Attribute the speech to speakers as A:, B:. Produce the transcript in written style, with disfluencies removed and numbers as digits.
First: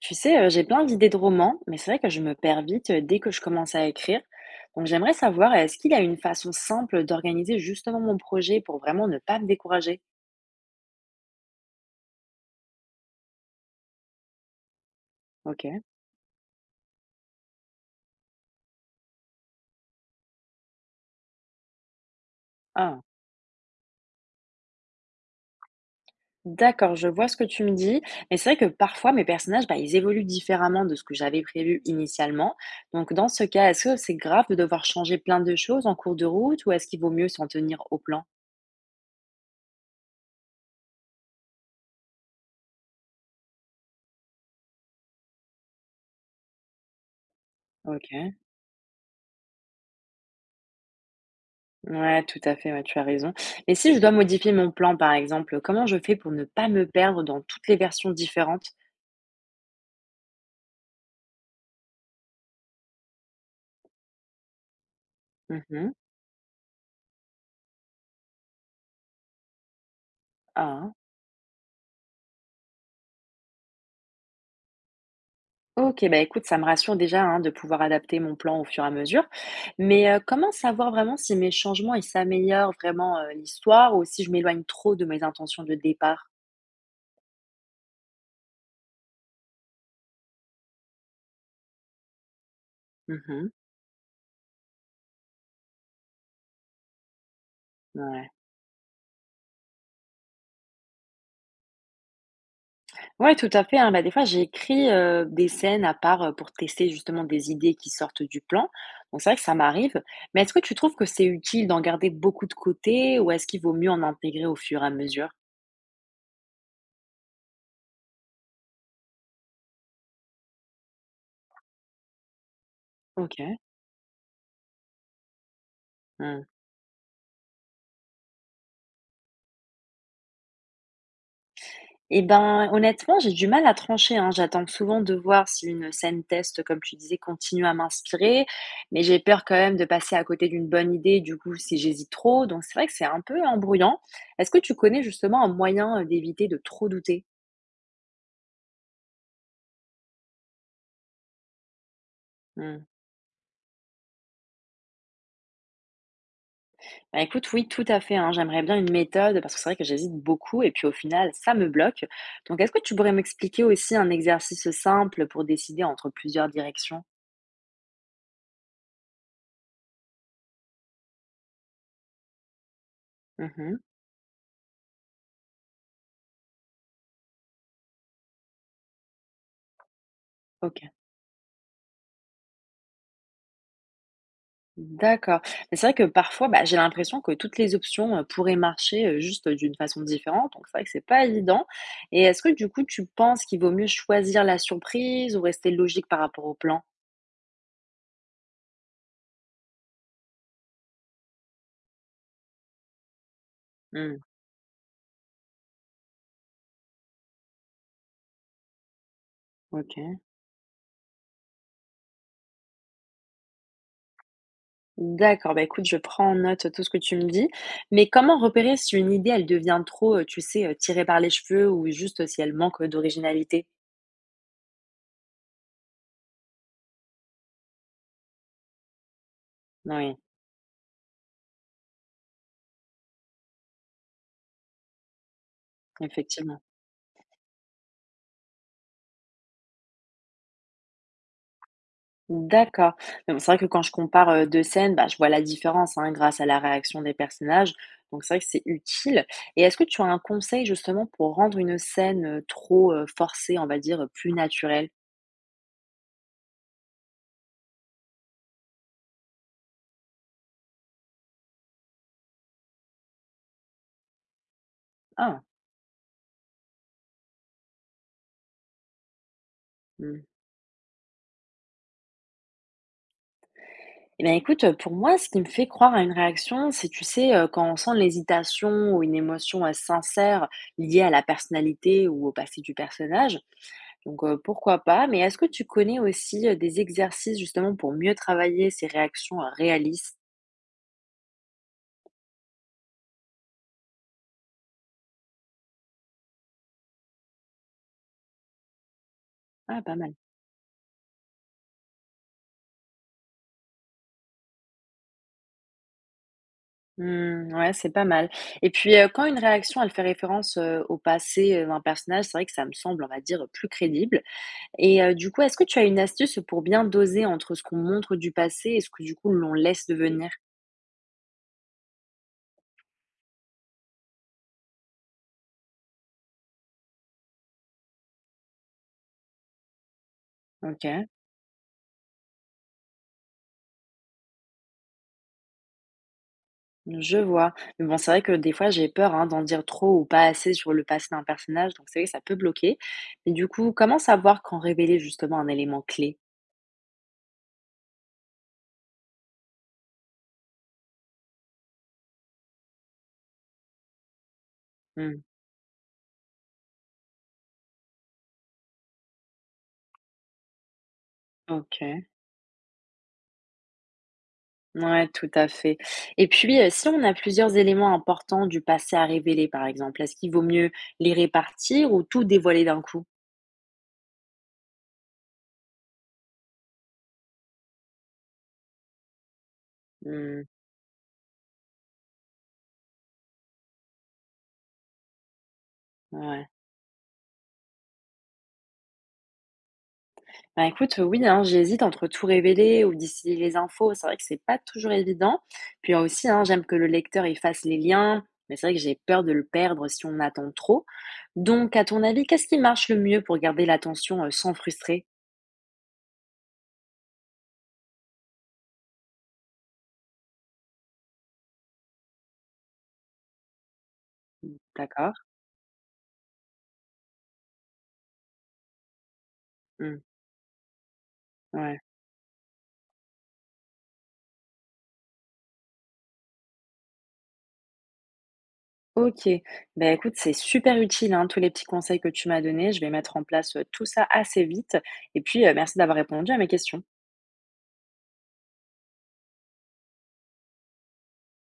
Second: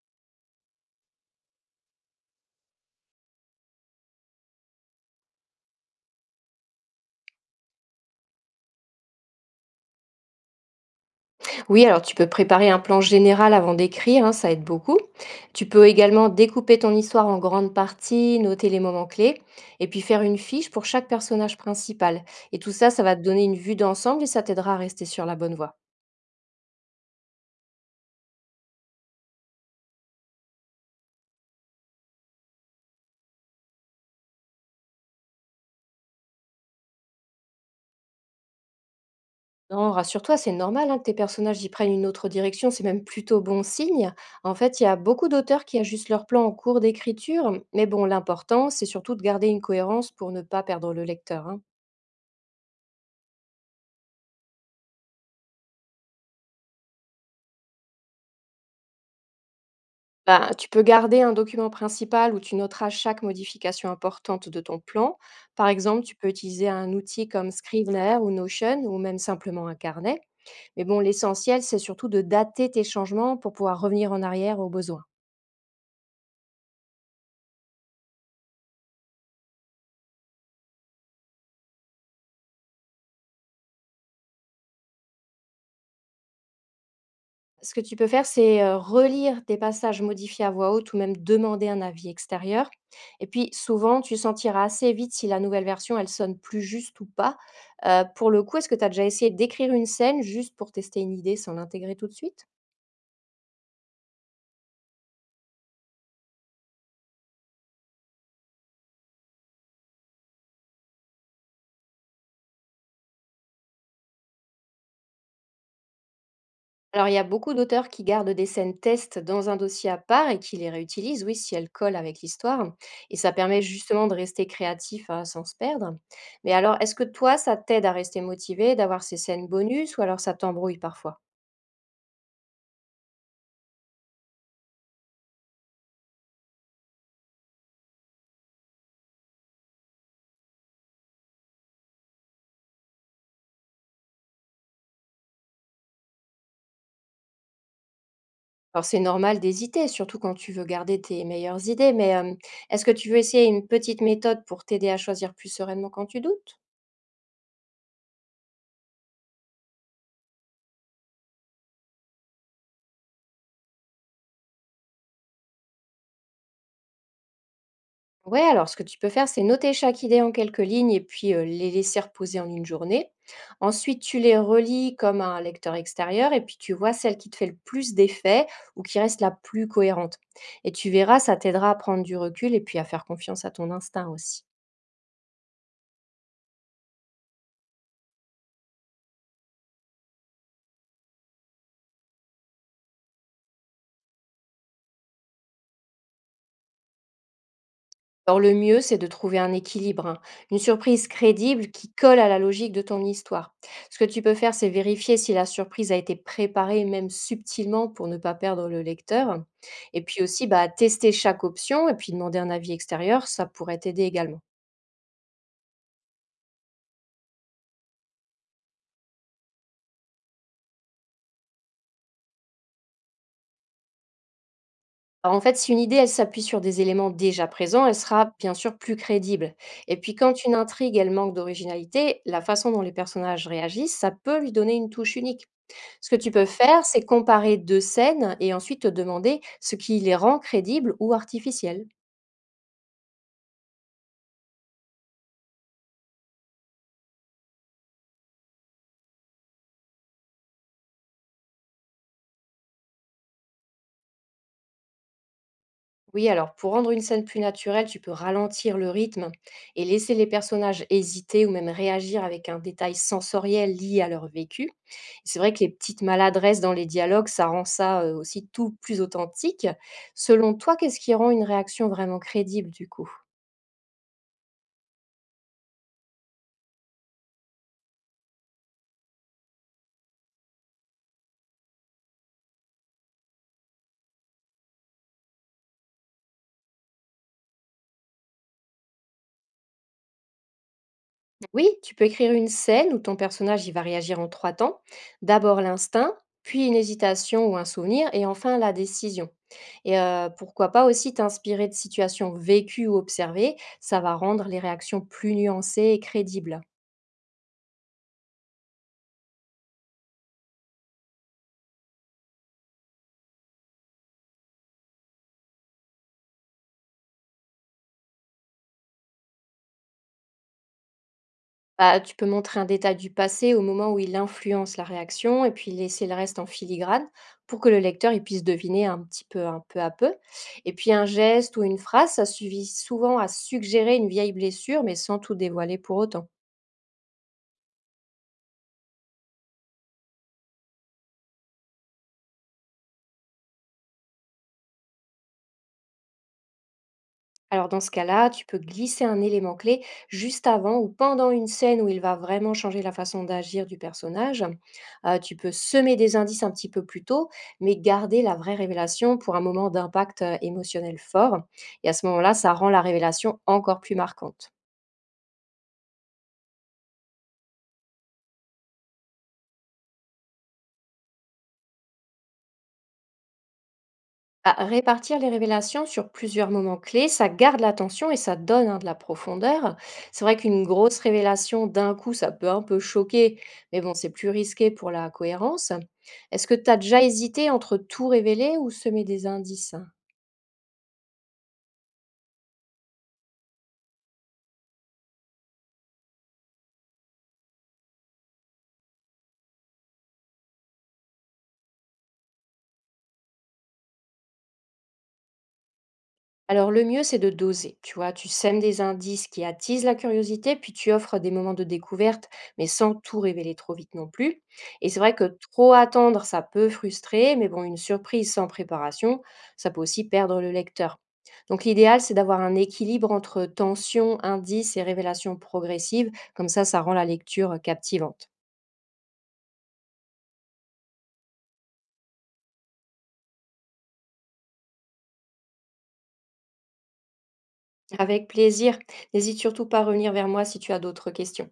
A: Tu sais, j'ai plein d'idées de romans, mais c'est vrai que je me perds vite, dès que je commence à écrire. Donc j'aimerais savoir, est-ce qu'il y a une façon simple d'organiser justement mon projet pour vraiment ne pas me décourager?
B: Oui, alors tu peux préparer un plan général avant d'écrire, hein, ça aide beaucoup. Tu
A: OK.
B: peux également découper ton histoire en grandes parties, noter les moments clés, et puis faire une fiche pour chaque personnage principal. Et tout ça,
A: Ah.
B: ça va te donner une vue d'ensemble et ça t'aidera à rester sur la bonne voie.
A: D'accord, je vois ce que tu me dis. Mais c'est vrai que parfois mes personnages, bah, ils évoluent différemment de ce que j'avais prévu initialement. Donc dans ce cas, est-ce que c'est grave de devoir changer plein de choses en cours de route ou est-ce qu'il vaut mieux s'en tenir au plan?
B: Non, rassure-toi, c'est normal hein, que tes personnages y prennent une autre direction, c'est même plutôt bon signe. En fait, il y a beaucoup d'auteurs qui ajustent leur plan en cours d'écriture, mais bon,
A: OK.
B: l'important, c'est surtout de garder une cohérence pour ne pas perdre le lecteur. Hein.
A: Ouais, tout à fait, ouais, tu as raison. Mais si je dois modifier mon plan, par exemple, comment je fais pour ne pas me perdre dans toutes les versions différentes?
B: Bah, tu peux garder un document principal où tu noteras chaque modification importante de ton plan. Par
A: Mhm.
B: exemple, tu peux utiliser un outil comme Scrivener ou Notion ou même simplement un carnet. Mais
A: Ah,
B: bon, l'essentiel, c'est surtout de dater tes changements pour pouvoir revenir en arrière au besoin.
A: ok, bah écoute, ça me rassure déjà hein, de pouvoir adapter mon plan au fur et à mesure. Mais comment savoir vraiment si mes changements ils s'améliorent vraiment l'histoire ou si je m'éloigne trop de mes intentions de départ?
B: Ce que tu peux faire, c'est relire des passages modifiés à voix haute ou même demander un avis extérieur. Et puis,
A: Mhm.
B: souvent, tu sentiras assez vite si la nouvelle version, elle sonne plus juste ou pas. Pour
A: Ouais.
B: le coup, est-ce que tu as déjà essayé d'écrire une scène juste pour tester une idée sans l'intégrer tout de suite.
A: Ouais, tout à fait, hein. Bah, des fois, j'écris, des scènes à part, pour tester justement des idées qui sortent du plan. Donc c'est vrai que ça m'arrive. Mais est-ce que tu trouves que c'est utile d'en garder beaucoup de côté ou est-ce qu'il vaut mieux en intégrer au fur et à mesure?
B: Alors, il y a beaucoup d'auteurs qui gardent des scènes test dans un dossier à part et qui les réutilisent, oui, si elles collent avec l'histoire. Et ça
A: OK.
B: permet justement de rester créatif hein, sans se perdre.
A: Mmh.
B: Mais alors, est-ce que toi, ça t'aide à rester motivé, d'avoir ces scènes bonus, ou alors ça t'embrouille parfois?
A: Et ben, honnêtement, j'ai du mal à trancher, hein. J'attends souvent de voir si une scène test, comme tu disais, continue à m'inspirer. Mais j'ai peur quand même de passer à côté d'une bonne idée, du coup, si j'hésite trop. Donc c'est vrai que c'est un peu embrouillant. Est-ce que tu connais justement un moyen, d'éviter de trop douter?
B: Alors, c'est normal d'hésiter, surtout quand tu veux garder tes meilleures idées, mais est-ce
A: Mmh.
B: que tu veux essayer une petite méthode pour t'aider à choisir plus sereinement quand tu doutes?
A: Bah, écoute, oui, tout à fait, hein. J'aimerais bien une méthode parce que c'est vrai que j'hésite beaucoup et puis au final, ça me bloque. Donc, est-ce que tu pourrais m'expliquer aussi un exercice simple pour décider entre plusieurs directions?
B: Ouais, alors ce que tu peux faire, c'est noter chaque idée en quelques lignes et puis les laisser reposer en une journée.
A: Mhm.
B: Ensuite, tu les relis comme un lecteur extérieur et puis tu vois celle qui te fait le plus d'effet ou qui reste la plus cohérente. Et
A: Ok,
B: tu verras, ça t'aidera à prendre du recul et puis à faire confiance à ton instinct aussi.
A: d'accord. Mais c'est vrai que parfois, bah, j'ai l'impression que toutes les options pourraient marcher juste d'une façon différente. Donc, c'est vrai que c'est pas évident. Et est-ce que du coup, tu penses qu'il vaut mieux choisir la surprise ou rester logique par rapport au plan?
B: Alors le mieux, c'est de trouver un équilibre, hein, une surprise crédible qui colle à la logique de ton histoire. Ce que
A: Hmm,
B: tu peux faire, c'est vérifier si la surprise a été préparée, même subtilement, pour ne pas perdre le lecteur. Et
A: ok.
B: puis aussi, bah, tester chaque option et puis demander un avis extérieur, ça pourrait t'aider également.
A: D'accord, bah, écoute, je prends en note tout ce que tu me dis. Mais comment repérer si une idée, elle devient trop, tu sais, tirée par les cheveux ou juste si elle manque d'originalité?
B: Alors en fait, si une idée, elle s'appuie sur des éléments déjà présents, elle sera bien sûr plus crédible. Et puis
A: Oui,
B: quand une intrigue, elle manque d'originalité, la façon dont les personnages réagissent, ça peut lui donner une touche unique. Ce que tu peux
A: effectivement.
B: faire, c'est comparer 2 scènes et ensuite te demander ce qui les rend crédibles ou artificielles.
A: D'accord. Mais bon, c'est vrai que quand je compare, 2 scènes, bah, je vois la différence, hein, grâce à la réaction des personnages. Donc c'est vrai que c'est utile. Et est-ce que tu as un conseil justement pour rendre une scène, trop, forcée, on va dire, plus naturelle?
B: Oui, alors pour rendre une scène plus naturelle, tu peux ralentir le rythme et laisser les personnages hésiter ou même réagir avec un détail sensoriel lié à leur vécu. C'est
A: Ah!
B: vrai que les petites maladresses dans les dialogues, ça rend ça aussi tout plus authentique.
A: Mmh.
B: Selon toi, qu'est-ce qui rend une réaction vraiment crédible du coup?
A: Eh bien écoute, pour moi, ce qui me fait croire à une réaction, c'est, tu sais, quand on sent l'hésitation ou une émotion, sincère liée à la personnalité ou au passé du personnage, donc pourquoi pas, mais est-ce que tu connais aussi, des exercices justement pour mieux travailler ces réactions, réalistes?
B: Oui, tu peux écrire une scène où ton personnage il va réagir en trois temps. D'abord l'instinct, puis une hésitation ou un souvenir, et enfin la décision.
A: Ah, pas
B: Et
A: mal.
B: pourquoi pas aussi t'inspirer de situations vécues ou observées, ça va rendre les réactions plus nuancées et crédibles.
A: Mmh, ouais, c'est pas mal et puis, quand une réaction, elle fait référence, au passé, d'un personnage, c'est vrai que ça me semble, on va dire, plus crédible et du coup, est-ce que tu as une astuce pour bien doser entre ce qu'on montre du passé et ce que, du coup, l'on laisse devenir?
B: Bah, tu peux montrer un détail du passé au moment où il influence la réaction et puis laisser le reste en filigrane pour que le lecteur il puisse deviner un petit peu, un peu à peu. Et puis un
A: OK,
B: geste ou une phrase, ça suffit souvent à suggérer une vieille blessure, mais sans tout dévoiler pour autant.
A: je vois. Mais bon, c'est vrai que des fois, j'ai peur, hein, d'en dire trop ou pas assez sur le passé d'un personnage, donc c'est vrai que ça peut bloquer. Mais du coup, comment savoir quand révéler justement un élément clé?
B: Alors dans ce cas-là, tu peux glisser un élément clé juste avant ou pendant une scène où il va vraiment changer la façon d'agir du personnage.
A: Mmh.
B: Tu peux semer des indices un petit peu plus tôt, mais garder la vraie révélation pour un moment d'impact émotionnel fort. Et à ce
A: OK.
B: moment-là, ça rend la révélation encore plus marquante.
A: Ouais, tout à fait. Et puis, si on a plusieurs éléments importants du passé à révéler, par exemple, est-ce qu'il vaut mieux les répartir ou tout dévoiler d'un coup?
B: Bah, répartir les révélations sur plusieurs moments clés, ça garde l'attention et ça donne hein, de la profondeur. C'est vrai
A: Mmh.
B: qu'une grosse révélation d'un coup, ça peut un peu choquer, mais bon, c'est plus risqué pour la cohérence. Est-ce
A: Ouais.
B: que tu as déjà hésité entre tout révéler ou semer des indices?
A: Bah, écoute, oui, hein, j'hésite entre tout révéler ou distiller les infos. C'est vrai que c'est pas toujours évident. Puis, aussi, hein, j'aime que le lecteur, il fasse les liens, mais c'est vrai que j'ai peur de le perdre si on attend trop. Donc à ton avis, qu'est-ce qui marche le mieux pour garder l'attention, sans frustrer?
B: Alors le mieux, c'est de doser, tu vois, tu sèmes des indices qui attisent la curiosité, puis tu offres des moments de découverte, mais sans tout révéler trop vite non plus. Et c'est vrai
A: D'accord.
B: que trop attendre, ça peut frustrer, mais bon, une surprise sans préparation, ça peut
A: Mmh,
B: aussi perdre le lecteur. Donc
A: ouais.
B: l'idéal, c'est d'avoir un équilibre entre tension, indices et révélation progressive, comme ça rend la lecture captivante.
A: OK. Ben écoute, c'est super utile, hein, tous les petits conseils que tu m'as donnés. Je vais mettre en place, tout ça assez vite et puis, merci d'avoir répondu à mes questions.
B: Avec plaisir, n'hésite surtout pas à revenir vers moi si tu as d'autres questions.